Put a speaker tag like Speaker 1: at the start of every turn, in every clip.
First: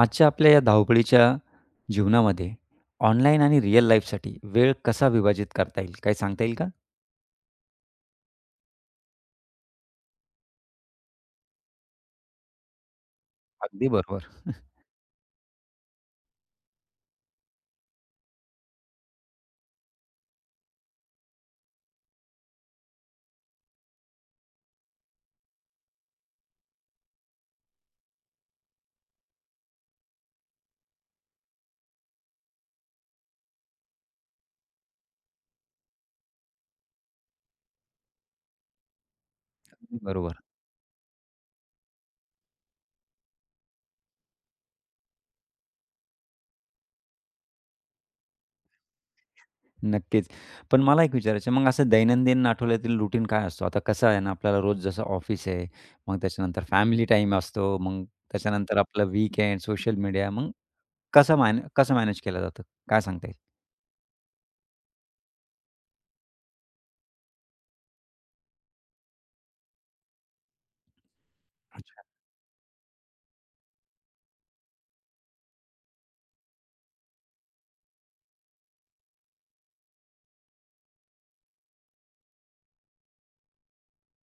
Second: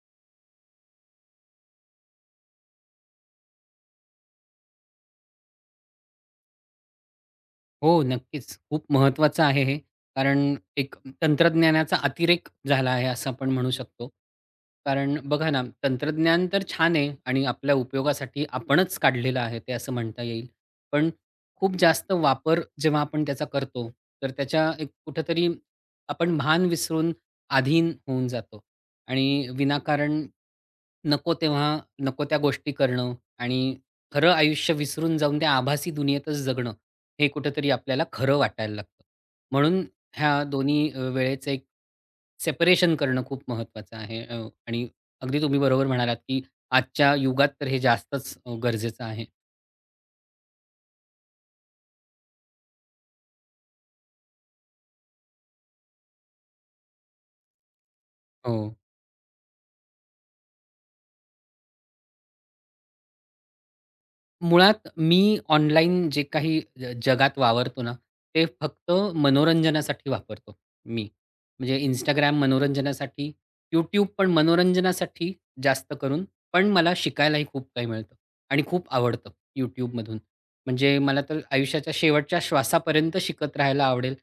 Speaker 1: आजच्या आपल्या या धावपळीच्या जीवनामध्ये ऑनलाईन आणि रिअल लाईफसाठी वेळ कसा विभाजित करता येईल काही सांगता येईल का?
Speaker 2: हो, नक्कीच. खूप महत्त्वाचं आहे हे. कारण एक तंत्रज्ञानाचा अतिरेक झाला आहे असं आपण म्हणू
Speaker 1: अगदी
Speaker 2: शकतो.
Speaker 1: बरोबर.
Speaker 2: कारण बघा ना, तंत्रज्ञान तर छान आहे आणि आपल्या उपयोगासाठी आपणच काढलेलं आहे ते असं म्हणता येईल. पण खूप जास्त वापर जेव्हा आपण त्याचा करतो, तर त्याच्या एक कुठेतरी आपण भान विसरून अधीन होऊन जातो आणि विनाकारण नको तेव्हा नको त्या गोष्टी करणं आणि खरं आयुष्य विसरून जाऊन त्या आभासी दुनियेतच जगणं हे कुठेतरी आपल्याला खरं वाटायला लागतं. म्हणून
Speaker 1: अगदी
Speaker 2: ह्या
Speaker 1: बरोबर.
Speaker 2: दोन्ही वेळेचं एक सेपरेशन करणं खूप महत्त्वाचं आहे आणि अगदी तुम्ही बरोबर म्हणालात, की आजच्या युगात तर हे जास्तच गरजेचं आहे.
Speaker 1: नक्कीच. पण मला एक विचारायचं आहे, मग असं दैनंदिन आठवड्यातील रुटीन काय असतो? आता कसं आहे ना, आपल्याला रोज जसं ऑफिस आहे, मग त्याच्यानंतर फॅमिली टाईम असतो, मग
Speaker 2: हो.
Speaker 1: त्याच्यानंतर आपलं वीकेंड, सोशल मीडिया, मग कसं मॅनेज केलं जातं? काय सांगता येईल?
Speaker 2: मुळात मी ऑनलाईन जे काही जगात वावरतो ना, ते फक्त मनोरंजनासाठी वापरतो मी. म्हणजे
Speaker 1: अच्छा.
Speaker 2: Instagram मनोरंजनासाठी, YouTube पण मनोरंजनासाठी जास्त करून, पण मला शिकायलाही खूप काही मिळतं आणि खूप आवडतं YouTubeमधून. म्हणजे मला तर आयुष्याच्या शेवटच्या श्वासापर्यंत शिकत राहायला आवडेल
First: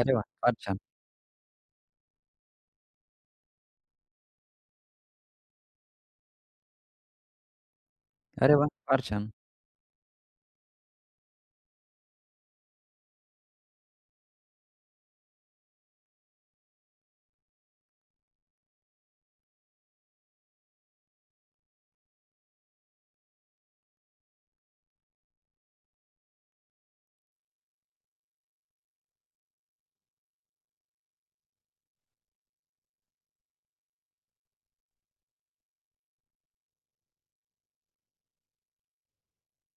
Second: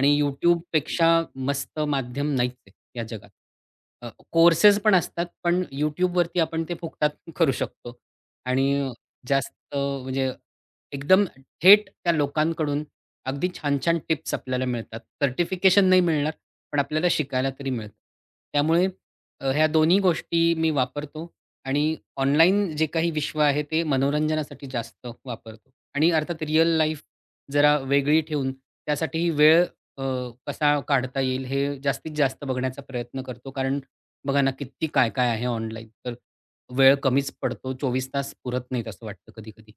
Speaker 1: अरे वाह! फार छान.
Speaker 2: YouTubeपेक्षा मस्त माध्यम नाहीच आहे या जगात. कोर्सेस पण असतात, पण YouTubeवरती आपण ते फुकटात करू शकतो
Speaker 1: अरे वाह!
Speaker 2: आणि
Speaker 1: फार छान.
Speaker 2: जास्त म्हणजे एकदम थेट त्या लोकांकडून अगदी छान-छान टिप्स आपल्याला मिळतात. सर्टिफिकेशन नाही मिळणार, पण आपल्याला शिकायला तरी मिळतं. त्यामुळे ह्या दोन्ही गोष्टी मी वापरतो आणि ऑनलाईन जे काही विश्व आहे ते मनोरंजनासाठी जास्त वापरतो आणि अर्थात रिअल लाईफ जरा वेगळी ठेवून त्यासाठीही वेळ अ, कसा काढता येईल हे जास्तीत जास्त बघण्याचा प्रयत्न करतो. कारण बघा ना, किती काय-काय आहे ऑनलाईन तर वेळ कमीच पडतो. 24 तास पुरत नाहीत असं वाटतं कधी-कधी.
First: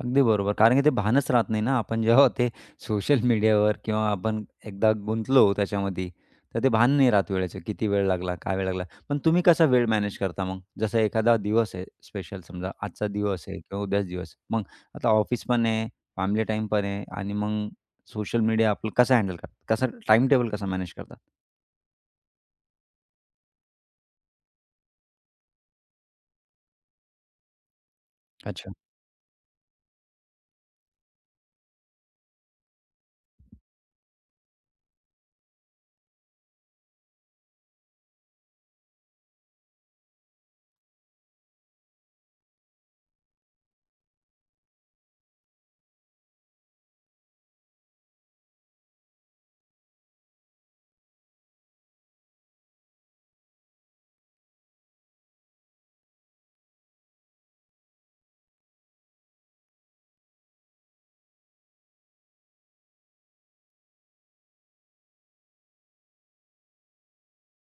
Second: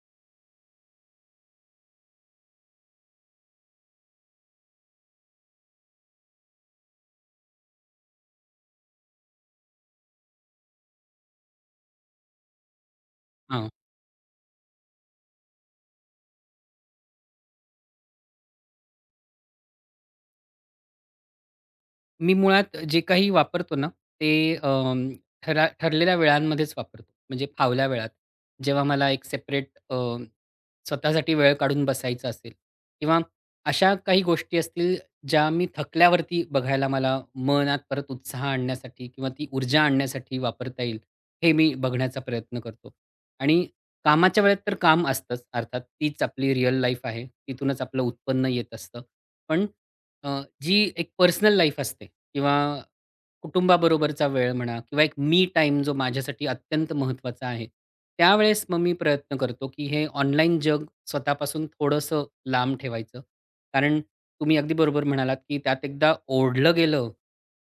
Speaker 1: अगदी बरोबर. कारण की ते भानच राहत नाही ना, आपण जेव्हा ते सोशल मीडियावर किंवा आपण एकदा गुंतलो त्याच्यामध्ये, तर ते भान नाही राहत वेळेचं. किती वेळ लागला, काय वेळ लागला. पण तुम्ही कसा वेळ मॅनेज करता मग? जसा एखादा दिवस आहे स्पेशल समजा आजचा दिवस आहे
Speaker 2: हां,
Speaker 1: किंवा उद्याचा दिवस. मग आता ऑफिस पण आहे, फॅमिली टाईम पण आहे आणि मग सोशल मीडिया आपलं कसं हँडल करतात? कसं टाईम टेबल कसा मॅनेज करतात?
Speaker 2: मी मुळात जे काही वापरतो ना, ते ठरलेल्या वेळांमध्येच वापरतो. म्हणजे फावल्या वेळात.
Speaker 1: अच्छा.
Speaker 2: जेव्हा मला एक सेपरेट स्वतःसाठी वेळ काढून बसायचं असेल किंवा अशा काही गोष्टी असतील, ज्या मी थकल्यावरती बघायला मला मनात परत उत्साह आणण्यासाठी किंवा ती ऊर्जा आणण्यासाठी वापरता येईल, हे मी बघण्याचा प्रयत्न करतो. आणि कामाच्या वेळेत तर काम असतंच. अर्थात तीच आपली रिअल लाईफ आहे. तिथूनच आपलं उत्पन्न येत असतं. पण जी एक पर्सनल लाईफ असते, किंवा कुटुंबाबरोबरचा वेळ म्हणा किंवा एक मी टाईम जो माझ्यासाठी अत्यंत महत्त्वाचा आहे. त्यावेळेस मग मी प्रयत्न करतो, की हे ऑनलाईन जग स्वतःपासून थोडंसं लांब ठेवायचं. कारण तुम्ही अगदी बरोबर म्हणालात, की त्यात एकदा ओढलं गेलं,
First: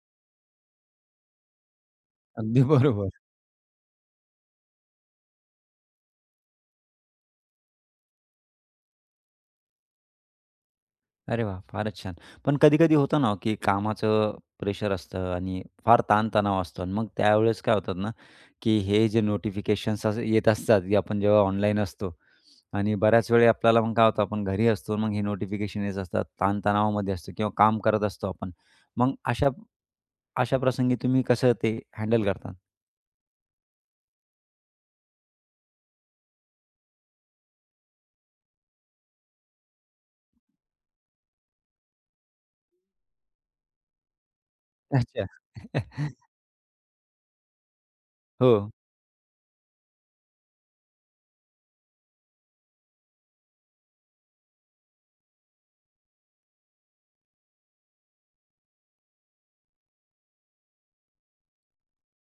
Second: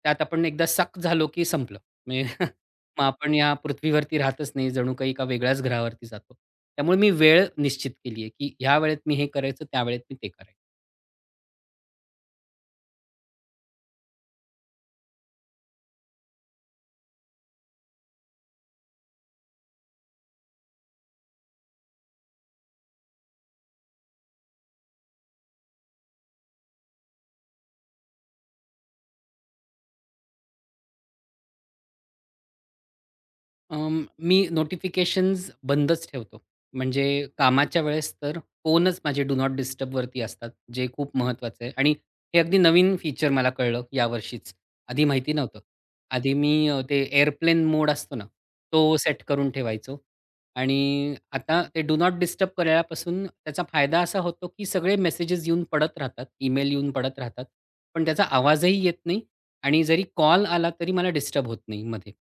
Speaker 2: त्यात आपण एकदा सक झालो, की संपलं. म्हणजे
Speaker 1: अगदी
Speaker 2: मग
Speaker 1: बरोबर.
Speaker 2: आपण या पृथ्वीवरती राहतच नाही, जणू काही एका वेगळ्याच ग्रहावरती जातो. त्यामुळे मी वेळ निश्चित केली आहे, की ह्या वेळेत मी हे करायचं, त्या वेळेत मी ते करायचं.
Speaker 1: अरे वाह! फारच छान. पण कधी-कधी होतं ना, की कामाचं प्रेशर असतं आणि फार ताणतणाव असतो आणि मग त्यावेळेस काय होतात ना, की हे जे नोटिफिकेशन्स येत असतात, की आपण जेव्हा ऑनलाईन असतो आणि बऱ्याच वेळी आपल्याला मग काय होतं, आपण घरी असतो मग हे नोटिफिकेशन येत असतात, ताणतणावामध्ये असतो किंवा काम करत असतो आपण. मग अशा अशा प्रसंगी तुम्ही कसं ते हँडल करता?
Speaker 2: मी नोटिफिकेशन्स बंदच ठेवतो. म्हणजे कामाच्या वेळेस तर फोनच माझे डू नॉट डिस्टर्बवरती असतात, जे खूप महत्त्वाचं आहे आणि हे अगदी नवीन फीचर मला कळलं यावर्षीच. आधी
Speaker 1: अच्छा.
Speaker 2: माहिती नव्हतं. आधी मी ते एअरप्लेन मोड असतो ना,
Speaker 1: हो,
Speaker 2: तो सेट करून ठेवायचो आणि आता ते डू नॉट डिस्टर्ब केल्यापासून त्याचा फायदा असा होतो, की सगळे मेसेजेस येऊन पडत राहतात, ईमेल येऊन पडत राहतात. पण त्याचा आवाजही येत नाही आणि जरी कॉल आला तरी मला डिस्टर्ब होत नाही मध्ये.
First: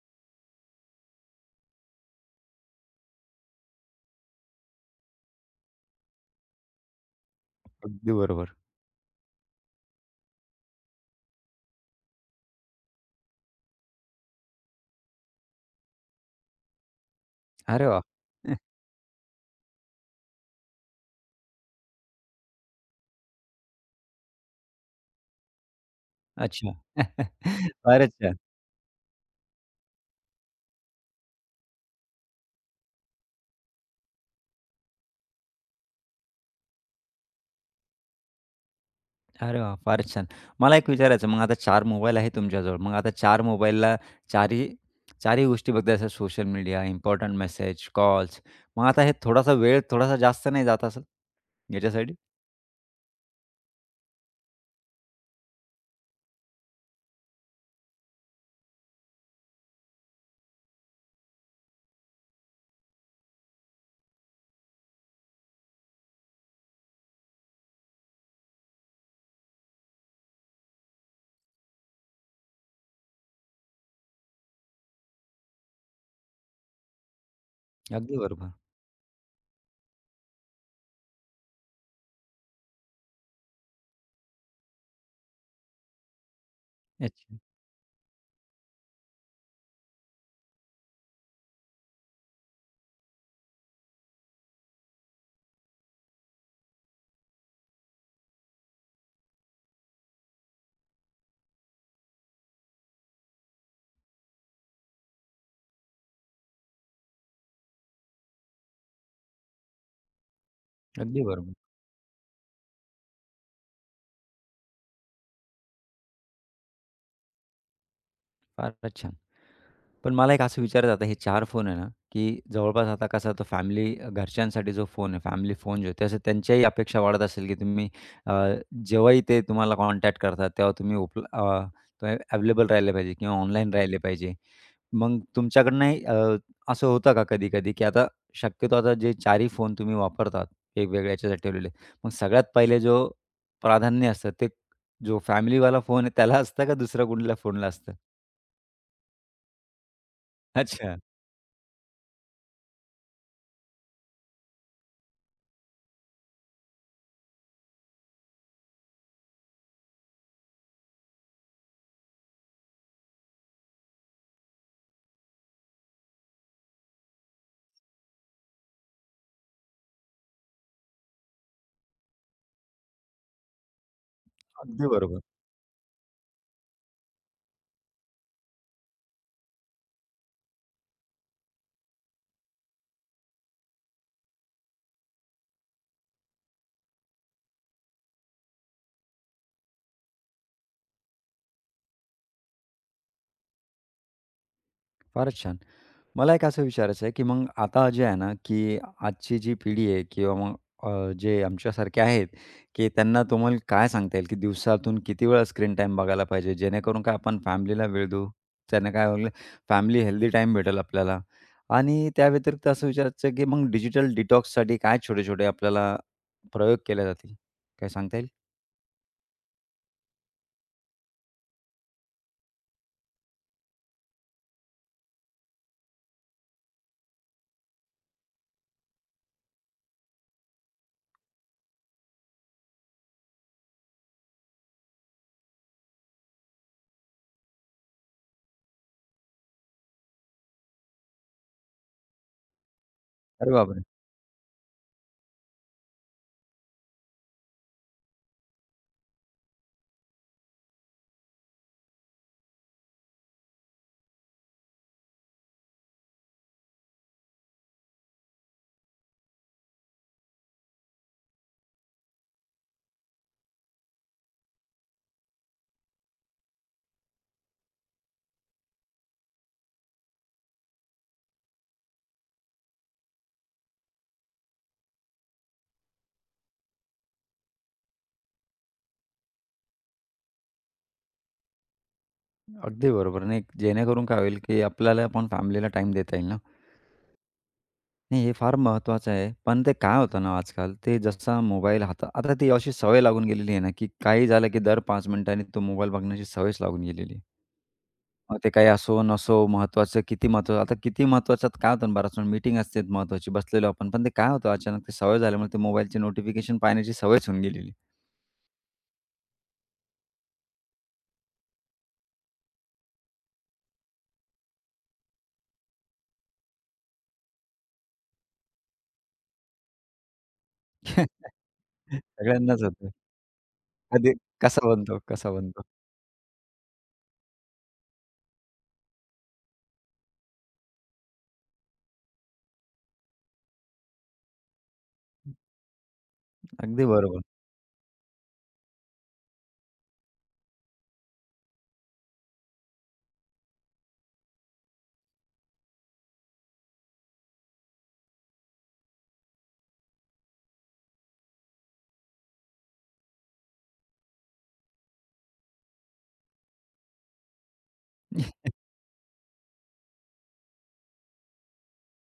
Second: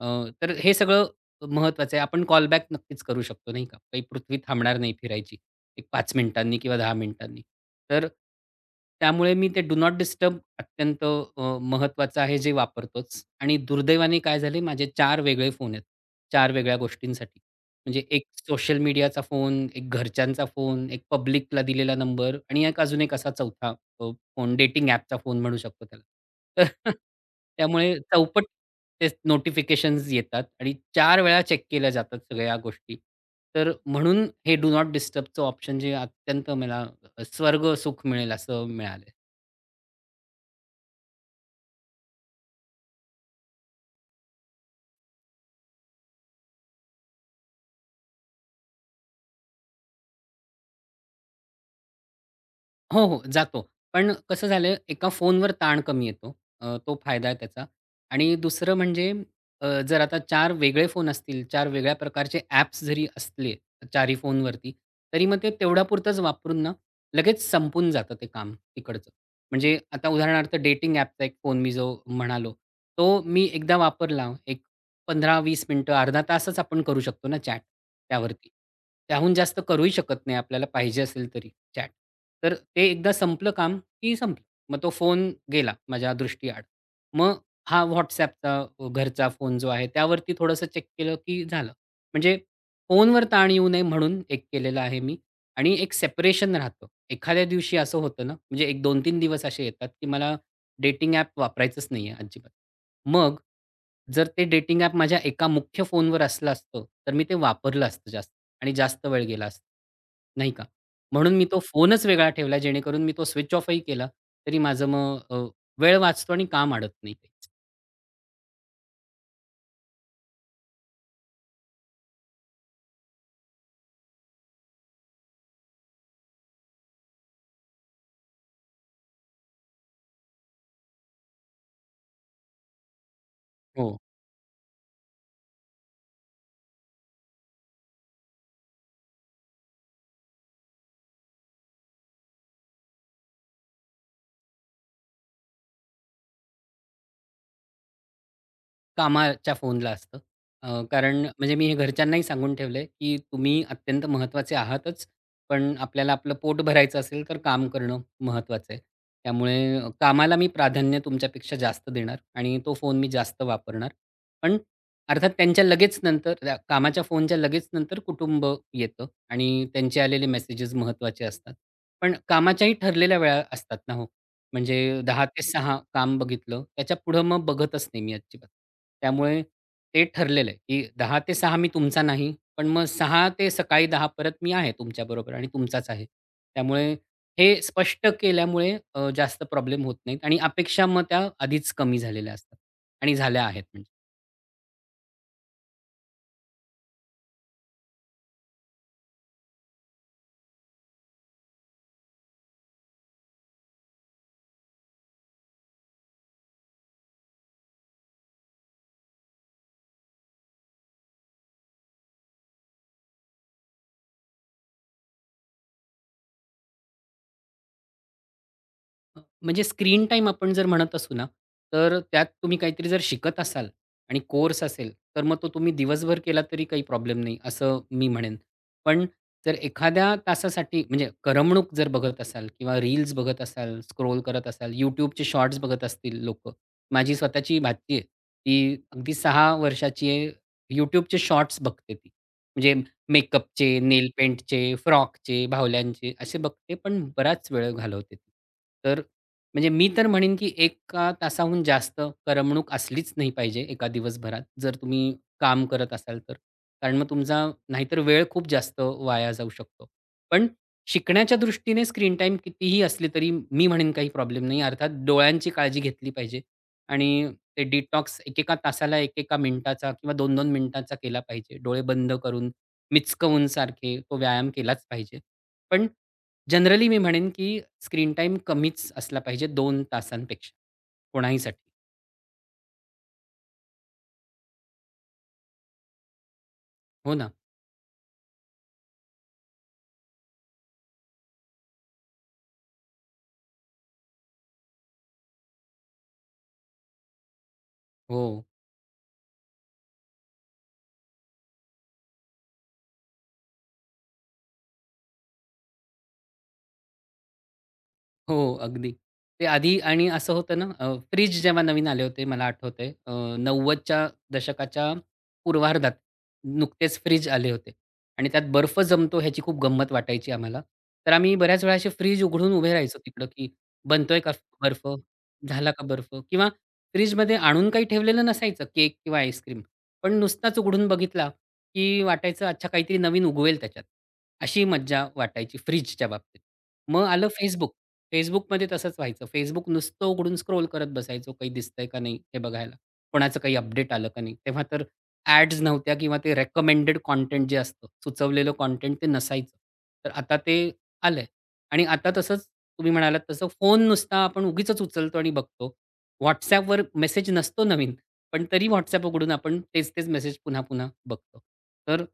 Speaker 2: अ, तर हे सगळं महत्वाचं आहे. आपण कॉल बॅक नक्कीच करू शकतो नाही का? काही पृथ्वी थांबणार नाही फिरायची. एक 5 मिनिटांनी किंवा 10 मिनिटांनी. तर
Speaker 1: अगदी बरोबर.
Speaker 2: त्यामुळे मी ते डू नॉट डिस्टर्ब अत्यंत महत्वाचं आहे जे वापरतोच. आणि दुर्दैवाने काय झाले माझे 4 वेगळे फोन आहेत. 4 वेगळ्या गोष्टींसाठी.
Speaker 1: अरे वाह!
Speaker 2: म्हणजे एक सोशल मीडियाचा फोन, एक घरच्यांचा फोन, एक पब्लिकला दिलेला नंबर आणि एक अजून एक असा चौथा फोन, डेटिंग ॲपचा फोन म्हणू शकतो त्याला. तर
Speaker 1: अच्छा.
Speaker 2: त्यामुळे
Speaker 1: फारच छान.
Speaker 2: चौपट तेच नोटिफिकेशन्स येतात आणि 4 वेळा चेक केल्या जातात सगळ्या गोष्टी. तर म्हणून हे डू नॉट डिस्टर्बचं ऑप्शन जे अत्यंत मला स्वर्ग सुख मिळेल असं मिळालंय.
Speaker 1: अरे वा फारच छान. मला एक विचारायचं मग आता 4 मोबाईल आहे तुमच्याजवळ. मग आता 4 मोबाईलला चारही चारही गोष्टी बघता जसं social media, important message, calls. मग आता हे थोडासा वेळ थोडासा जास्त नाही जात असेल याच्यासाठी?
Speaker 2: हो, हो, जातो. पण कसं झालं एका फोनवर ताण कमी येतो. तो फायदा आहे त्याचा. आणि दुसरं म्हणजे जर आता चार वेगळे फोन असतील, चार वेगळ्या प्रकारचे ॲप्स जरी असले, चारही फोनवरती, तरी मग ते तेवढ्यापुरतंच वापरून ना, लगेच संपून जातं ते काम तिकडचं. म्हणजे आता उदाहरणार्थ डेटिंग ॲपचा एक फोन मी जो म्हणालो, तो मी एकदा वापरला, एक 15-20 मिनिटं, अर्धा तासच आपण करू शकतो ना चॅट
Speaker 1: अगदी
Speaker 2: त्यावरती.
Speaker 1: बरोबर.
Speaker 2: त्याहून जास्त करूही शकत नाही आपल्याला पाहिजे असेल तरी. चॅट. तर ते एकदा संपलं काम, की संपलं. मग तो फोन गेला माझ्या दृष्टीआड. मग
Speaker 1: अच्छा.
Speaker 2: हा WhatsAppचा घरचा फोन जो आहे, त्यावरती थोडंसं चेक केलं, की झालं. म्हणजे फोनवर ताण येऊ नये म्हणून एक केलेलं आहे मी आणि एक सेपरेशन राहतं. एखाद्या दिवशी असं होतं ना, म्हणजे एक 2-3 दिवस असे येतात, की मला डेटिंग ॲप वापरायचंच नाहीये अजिबात. मग जर ते डेटिंग ॲप माझ्या एका मुख्य फोनवर असलं असतं, तर मी ते वापरलं असतं जास्त आणि जास्त वेळ गेला असता. नाही का?
Speaker 1: अगदी
Speaker 2: म्हणून मी
Speaker 1: बरोबर.
Speaker 2: तो फोनच वेगळा ठेवला जेणेकरून मी तो स्विच ऑफही केला, तरी माझं मग वेळ वाचतो आणि काम अडत नाही.
Speaker 1: फारच छान. पण मला एक असं विचारायचं आता हे 4 फोन आहे ना, की जवळपास आता कसं तो फॅमिली घरच्यांसाठी जो फोन आहे, फॅमिली फोन जो आहे, त्याचं त्यांच्याही अपेक्षा वाढत असेल, की तुम्ही अ, जेव्हाही ते तुम्हाला कॉन्टॅक्ट करतात, तेव्हा तुम्ही अवेलेबल राहिले पाहिजे किंवा ऑनलाईन
Speaker 2: हो.
Speaker 1: राहिले पाहिजे. मग तुमच्याकडनंही असं होतं का कधी-कधी, की आता शक्यतो आता जे 4ही फोन तुम्ही वापरतात, वेगवेगळ्या ह्याच्यासाठी ठेवलेले, मग सगळ्यात पहिले जो प्राधान्य असतं, ते जो फॅमिलीवाला फोन आहे त्याला असतं का दुसऱ्या कुठल्या फोनला असतं?
Speaker 2: कामाच्या फोनला असतं.
Speaker 1: अच्छा.
Speaker 2: कारण म्हणजे मी हे घरच्यांनाही सांगून ठेवलंय, की तुम्ही अत्यंत महत्त्वाचे आहातच, पण आपल्याला आपलं पोट भरायचं असेल तर काम करणं महत्त्वाचं आहे. त्यामुळे कामाला मी प्राधान्य तुमच्यापेक्षा जास्त देणार आणि तो फोन मी जास्त वापरणार. पण अर्थात त्यांच्या लगेच नंतर त्या कामाच्या फोनच्या लगेच नंतर कुटुंब येतं आणि त्यांचे आलेले मेसेजेस महत्त्वाचे असतात. पण कामाच्याही ठरलेल्या वेळा असतात ना हो.
Speaker 1: अगदी
Speaker 2: म्हणजे
Speaker 1: बरोबर.
Speaker 2: 10 ते 6 काम बघितलं. त्याच्यापुढं मग बघतच नाही मी अजिबात. त्यामुळे ते ठरलेलं आहे, की 10 ते 6 मी तुमचा नाही, पण मग 6 ते सकाळी 10 परत मी आहे तुमच्याबरोबर आणि तुमचाच आहे. त्यामुळे हे स्पष्ट केल्यामुळे जास्त प्रॉब्लेम होत नाहीत आणि अपेक्षा मग त्या आधीच कमी झालेल्या असतात आणि झाल्या आहेत म्हणजे.
Speaker 1: फारच छान. मला एक असं विचारायचं आहे, की मग आता जे आहे ना, की आजची जी पिढी आहे किंवा मग जे आमच्यासारखे आहेत, की त्यांना तुम्हाला काय सांगता येईल, की दिवसातून किती वेळा स्क्रीन टाईम बघायला पाहिजे? जेणेकरून काय आपण फॅमिलीला वेळ देऊ. त्याने काय होईल, फॅमिली हेल्दी टाईम भेटेल आपल्याला. आणि त्या व्यतिरिक्त असं विचारायचं आहे, की मग डिजिटल डिटॉक्ससाठी काय छोटे-छोटे आपल्याला प्रयोग केले जातील? काय सांगता येईल?
Speaker 2: म्हणजे स्क्रीन टाईम आपण जर म्हणत असू ना, तर त्यात तुम्ही काहीतरी जर शिकत असाल आणि कोर्स असेल, तर मग तो तुम्ही दिवसभर केला तरी काही प्रॉब्लेम नाही, असं मी म्हणेन. पण जर एखाद्या तासासाठी म्हणजे करमणूक जर बघत असाल किंवा रील्स बघत असाल, स्क्रोल करत असाल, YouTubeचे शॉर्ट्स बघत असतील लोकं. माझी स्वतःची भाची आहे. ती अगदी 6 वर्षाची आहे. YouTubeचे शॉर्ट्स बघते ती. म्हणजे
Speaker 1: अरे
Speaker 2: मेकअपचे,
Speaker 1: बापरे!
Speaker 2: नेल पेंटचे, फ्रॉकचे, बाहुल्यांचे असे बघते, पण बराच वेळ घालवते ती. तर म्हणजे मी तर म्हणेन, की 1 तासाहून जास्त करमणूक असलीच नाही पाहिजे एका दिवसभरात, जर तुम्ही काम करत असाल तर. कारण मग तुमचा नाहीतर वेळ खूप जास्त वाया जाऊ शकतो. पण शिकण्याच्या दृष्टीने स्क्रीन टाईम कितीही असली तरी मी म्हणेन काही प्रॉब्लेम नाही. अर्थात डोळ्यांची काळजी घेतली पाहिजे आणि ते डिटॉक्स एकेका तासाला, एकेका मिनिटाचा किंवा 2-2 मिनिटांचा केला पाहिजे. डोळे बंद करून, मिचकवून सारखे तो व्यायाम केलाच पाहिजे. पण जनरली मी म्हणेन, की स्क्रीन टाईम कमीच असला पाहिजे 2 तासांपेक्षा कोणाहीसाठी.
Speaker 1: अगदी बरोबर. नाही, जेणेकरून काय होईल, की आपल्याला पण फॅमिलीला टाईम देता येईल ना.
Speaker 2: हो ना.
Speaker 1: नाही, हे फार महत्त्वाचं आहे. पण ते काय होतं ना आजकाल, ते जसा मोबाईल हातात आता ती अशी सवय लागून गेलेली आहे ना, की काही झालं की दर 5 मिनिटांनी तो मोबाईल बघण्याची सवयच लागून गेलेली आहे. मग
Speaker 2: हो.
Speaker 1: ते काही असो, नसो, महत्त्वाचं किती महत्त्वाचं आता किती महत्त्वाचं काय होतं ना बऱ्याच वेळा मीटिंग असते महत्त्वाची, बसलेलो आपण. पण ते काय होतं अचानक ते सवय झाल्यामुळे ते मोबाईलची नोटिफिकेशन पाहण्याची सवयच होऊन गेलेली.
Speaker 2: हो, अगदी. ते आधी आणि असं होतं ना, फ्रिज जेव्हा नवीन आले होते मला आठवतंय 90च्या दशकाच्या पूर्वार्धात नुकतेच फ्रीज आले होते आणि त्यात बर्फ जमतो ह्याची खूप गंमत वाटायची आम्हाला. तर आम्ही बऱ्याच वेळा असे फ्रिज उघडून
Speaker 1: सगळ्यांनाच
Speaker 2: उभे
Speaker 1: होते.
Speaker 2: राहायचो तिकडं, की
Speaker 1: कधी
Speaker 2: बनतोय का बर्फ?
Speaker 1: कसा बनतो.
Speaker 2: झाला का बर्फ? किंवा फ्रिजमध्ये आणून काही ठेवलेलं नसायचं केक किंवा आईस्क्रीम. पण नुसताच उघडून बघितला, की वाटायचं अच्छा काहीतरी नवीन उगवेल त्याच्यात. अशी मज्जा वाटायची फ्रिजच्या बाबतीत.
Speaker 1: अगदी
Speaker 2: मग आलं
Speaker 1: बरोबर.
Speaker 2: Facebook. Facebookमध्ये तसंच व्हायचं. Facebook नुसतं उघडून स्क्रोल करत बसायचो, काही दिसतंय का नाही हे बघायला. कोणाचं काही अपडेट आलं का नाही. तेव्हा तर ॲड्स नव्हत्या किंवा ते रेकमेंडेड कंटेंट जे असतं, सुचवलेलं कंटेंट ते नसायचं. तर आता ते आलंय आणि आता तसंच तुम्ही म्हणालात तसं फोन नुसता आपण उगीचच उचलतो आणि बघतो. WhatsAppवर मेसेज नसतो नवीन, पण तरी WhatsApp उघडून आपण तेच-तेच मेसेज पुन्हा-पुन्हा बघतो. तर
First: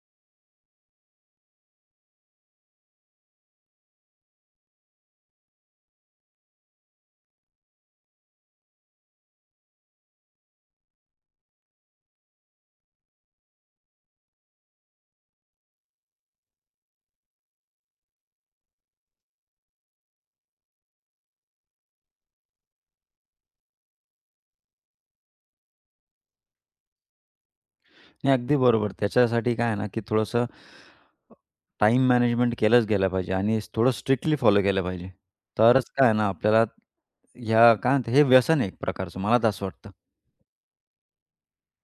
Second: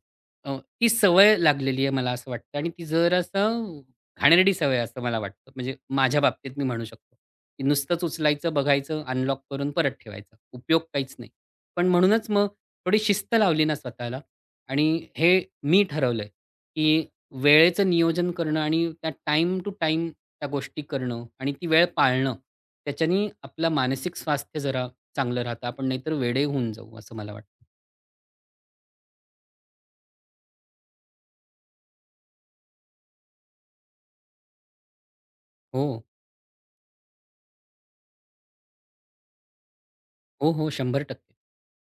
Speaker 2: ती सवय लागलेली आहे मला असं वाटतं आणि ती जरासं घाणेरडी सवय असं मला वाटतं. म्हणजे माझ्या बाबतीत मी म्हणू शकतो, की नुसतंच उचलायचं, बघायचं, अनलॉक करून परत ठेवायचा. उपयोग काहीच नाही. पण म्हणूनच मग थोडी शिस्त लावली ना स्वतःला आणि हे मी ठरवलंय, की वेळेचं नियोजन करणं आणि त्या टाईम टू टाईम त्या गोष्टी करणं आणि ती वेळ पाळणं, त्याच्यानी आपलं मानसिक स्वास्थ्य जरा चांगलं राहतं. आपण नाहीतर वेडे होऊन जाऊ असं मला वाटतं.
Speaker 1: नाही, अगदी बरोबर. त्याच्यासाठी काय आहे ना, की थोडंसं टाइम मॅनेजमेंट केलंच गेलं पाहिजे आणि थोडं स्ट्रिक्टली फॉलो केलं पाहिजे.
Speaker 2: हो.
Speaker 1: तरच काय आहे ना, आपल्याला ह्या काय म्हणतात हे व्यसन आहे एक प्रकारचं, मला तर असं वाटतं.
Speaker 2: हो, हो. 100%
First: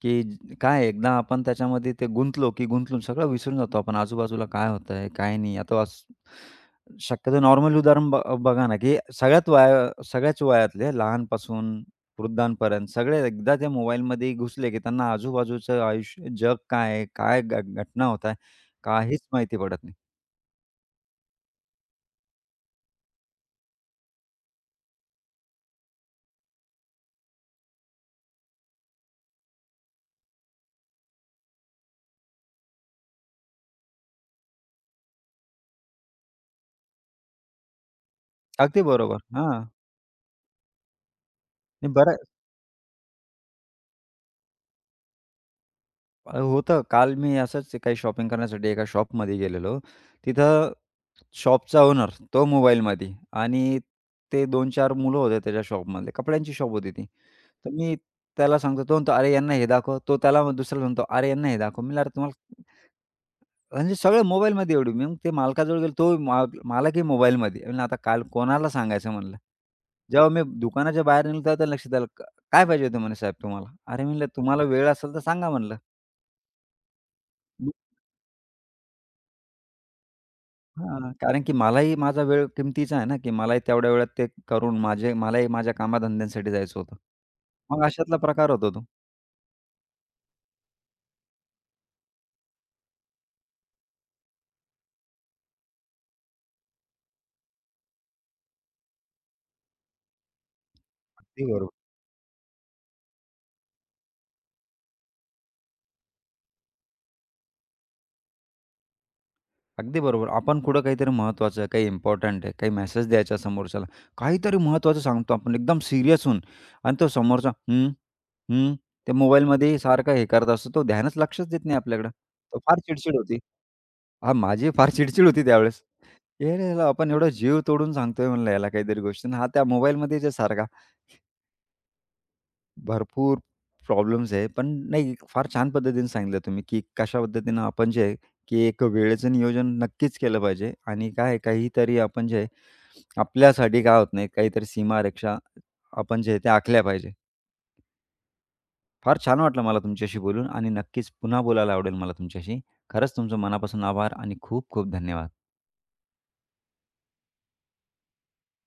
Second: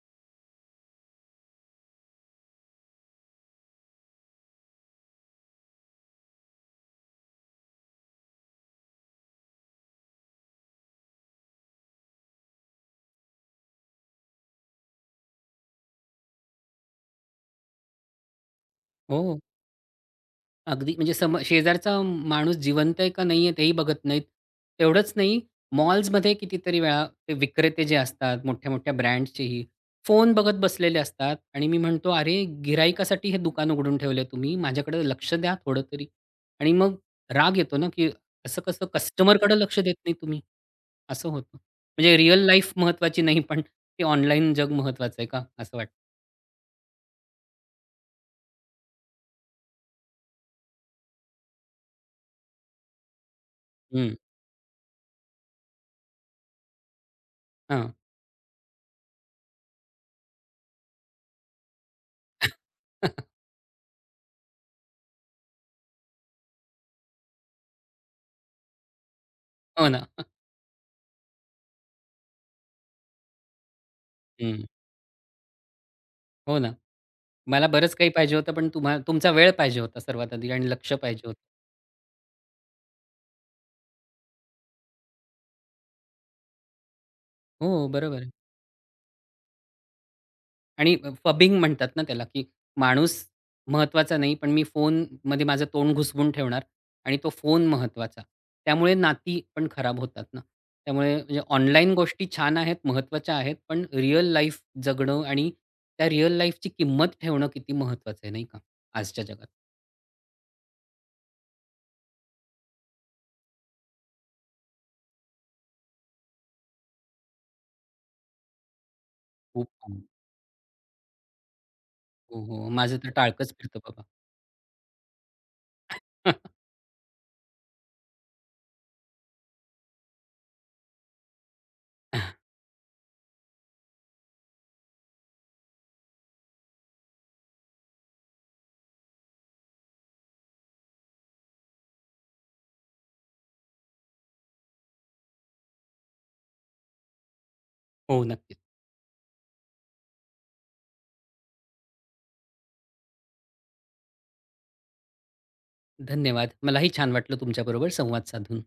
Speaker 1: की काय एकदा आपण त्याच्यामध्ये ते गुंतलो, की गुंतलून सगळं विसरून जातो आपण. आजूबाजूला काय होतंय, काय नाही. आता असं शक्यतो नॉर्मल उदाहरण बघा ना, की सगळ्यात वया सगळ्याच वयातले लहानपासून वृद्धांपर्यंत सगळे एकदा त्या मोबाईलमध्ये घुसले, की त्यांना आजूबाजूचं आयुष्य जग काय आहे, काय घटना होत आहे, काहीच
Speaker 2: हो.
Speaker 1: माहिती पडत नाही.
Speaker 2: अगदी म्हणजे शेजारचा माणूस जिवंत आहे का नाहीये तेही बघत नाहीत. तेवढंच नाही मॉल्समध्ये कितीतरी वेळा ते विक्रेते जे असतात मोठ्या-मोठ्या ब्रँड्सचेही, फोन बघत बसलेले असतात आणि मी म्हणतो, "अरे गिराईकासाठी हे दुकान उघडून ठेवलंय तुम्ही. माझ्याकडे लक्ष द्या थोडं तरी." आणि मग राग येतो ना, की असं
Speaker 1: अगदी
Speaker 2: कसं
Speaker 1: बरोबर. हां.
Speaker 2: कस्टमरकडे लक्ष देत नाही तुम्ही, असं होतं.
Speaker 1: आणि
Speaker 2: म्हणजे रिअल लाईफ महत्त्वाची नाही, पण ते ऑनलाईन जग महत्त्वाचं आहे का असं वाटतं.
Speaker 1: होतं. काल मी असंच काही शॉपिंग करण्यासाठी एका शॉपमध्ये गेलेलो. तिथं शॉपचा ओनर तो मोबाईलमध्ये आणि
Speaker 2: हं.
Speaker 1: ते 2-4 मुलं होते त्याच्या शॉपमधले. कपड्यांची शॉप होती ती. तर
Speaker 2: हां.
Speaker 1: मी त्याला सांगतो, तो म्हणतो, "अरे यांना हे दाखव." तो त्याला दुसऱ्याला म्हणतो, "अरे यांना हे दाखव." मी "अरे तुम्हाला" म्हणजे सगळं मोबाईलमध्ये एवढी. मी मग ते मालकाजवळ गेलो, तो मालकही मोबाईलमध्ये. म्हणलं, "आता काल कोणाला सांगायचं?" म्हणलं.
Speaker 2: हो ना.
Speaker 1: जेव्हा मी दुकानाच्या बाहेर निघालो तेव्हा त्याला लक्षात आलं, "काय पाहिजे होतं?" म्हणे, "साहेब तुम्हाला?" "अरे," म्हणलं, "तुम्हाला
Speaker 2: हं.
Speaker 1: वेळ असेल तर सांगा." म्हणलं.
Speaker 2: हो ना. मला बरंच काही पाहिजे होतं, पण तुमचा वेळ पाहिजे होता सर्वात आधी आणि लक्ष
Speaker 1: हां,
Speaker 2: पाहिजे होतं.
Speaker 1: कारण की मलाही माझा वेळ किमतीचा आहे ना, की मलाही तेवढ्या वेळात ते करून मलाही माझ्या कामाधंद्यांसाठी जायचं होतं. मग
Speaker 2: हो,
Speaker 1: अशातला
Speaker 2: बरोबर आहे.
Speaker 1: प्रकार होतो तो.
Speaker 2: आणि फबिंग म्हणतात ना त्याला, की माणूस महत्त्वाचा नाही, पण मी फोनमध्ये माझं तोंड घुसवून ठेवणार आणि तो फोन महत्त्वाचा. त्यामुळे नाती पण खराब होतात ना. त्यामुळे म्हणजे
Speaker 1: अगदी बरोबर.
Speaker 2: ऑनलाईन गोष्टी छान आहेत, महत्त्वाच्या आहेत, पण रिअल लाईफ जगणं आणि त्या रिअल लाईफची किंमत ठेवणं किती महत्त्वाचं आहे, नाही का? आजच्या जगात
Speaker 1: अगदी बरोबर. आपण कुठं काहीतरी महत्त्वाचं, काही इम्पोर्टंट आहे, काही मेसेज द्यायचा समोरच्याला. काहीतरी महत्त्वाचं सांगतो आपण एकदम सीरियस होऊन आणि तो समोरचा हं, हं, ते
Speaker 2: खूप
Speaker 1: मोबाईलमध्ये सारखं हे करत असतो. तो लक्षच देत नाही आपल्याकडं.
Speaker 2: हो,
Speaker 1: तो
Speaker 2: हो.
Speaker 1: फार
Speaker 2: माझं तर
Speaker 1: चिडचिड होती.
Speaker 2: टाळकंच फिरतं बाबा.
Speaker 1: हां, माझी फार चिडचिड होती त्यावेळेस. "अरे, याला आपण एवढा जीव तोडून सांगतोय," म्हणलं, "याला काहीतरी गोष्टी" आणि हा त्या मोबाईलमध्ये जे सारखा. भरपूर प्रॉब्लेम्स आहे. पण नाही फार छान पद्धतीने सांगितलं तुम्ही, की कशा पद्धतीनं आपण जे आहे, की एक वेळेचं नियोजन नक्कीच केलं पाहिजे आणि काय आहे काहीतरी आपण जे आहे, आपल्यासाठी काय होत नाही, काहीतरी सीमारेषा आपण जे आहे, त्या आखल्या पाहिजे.
Speaker 2: हो, नक्की.
Speaker 1: फार छान वाटलं मला तुमच्याशी बोलून आणि नक्कीच पुन्हा बोलायला आवडेल मला तुमच्याशी. खरंच तुमचं मनापासून आभार आणि खूप खूप धन्यवाद.
Speaker 2: धन्यवाद. मलाही छान वाटलं तुमच्याबरोबर संवाद साधून.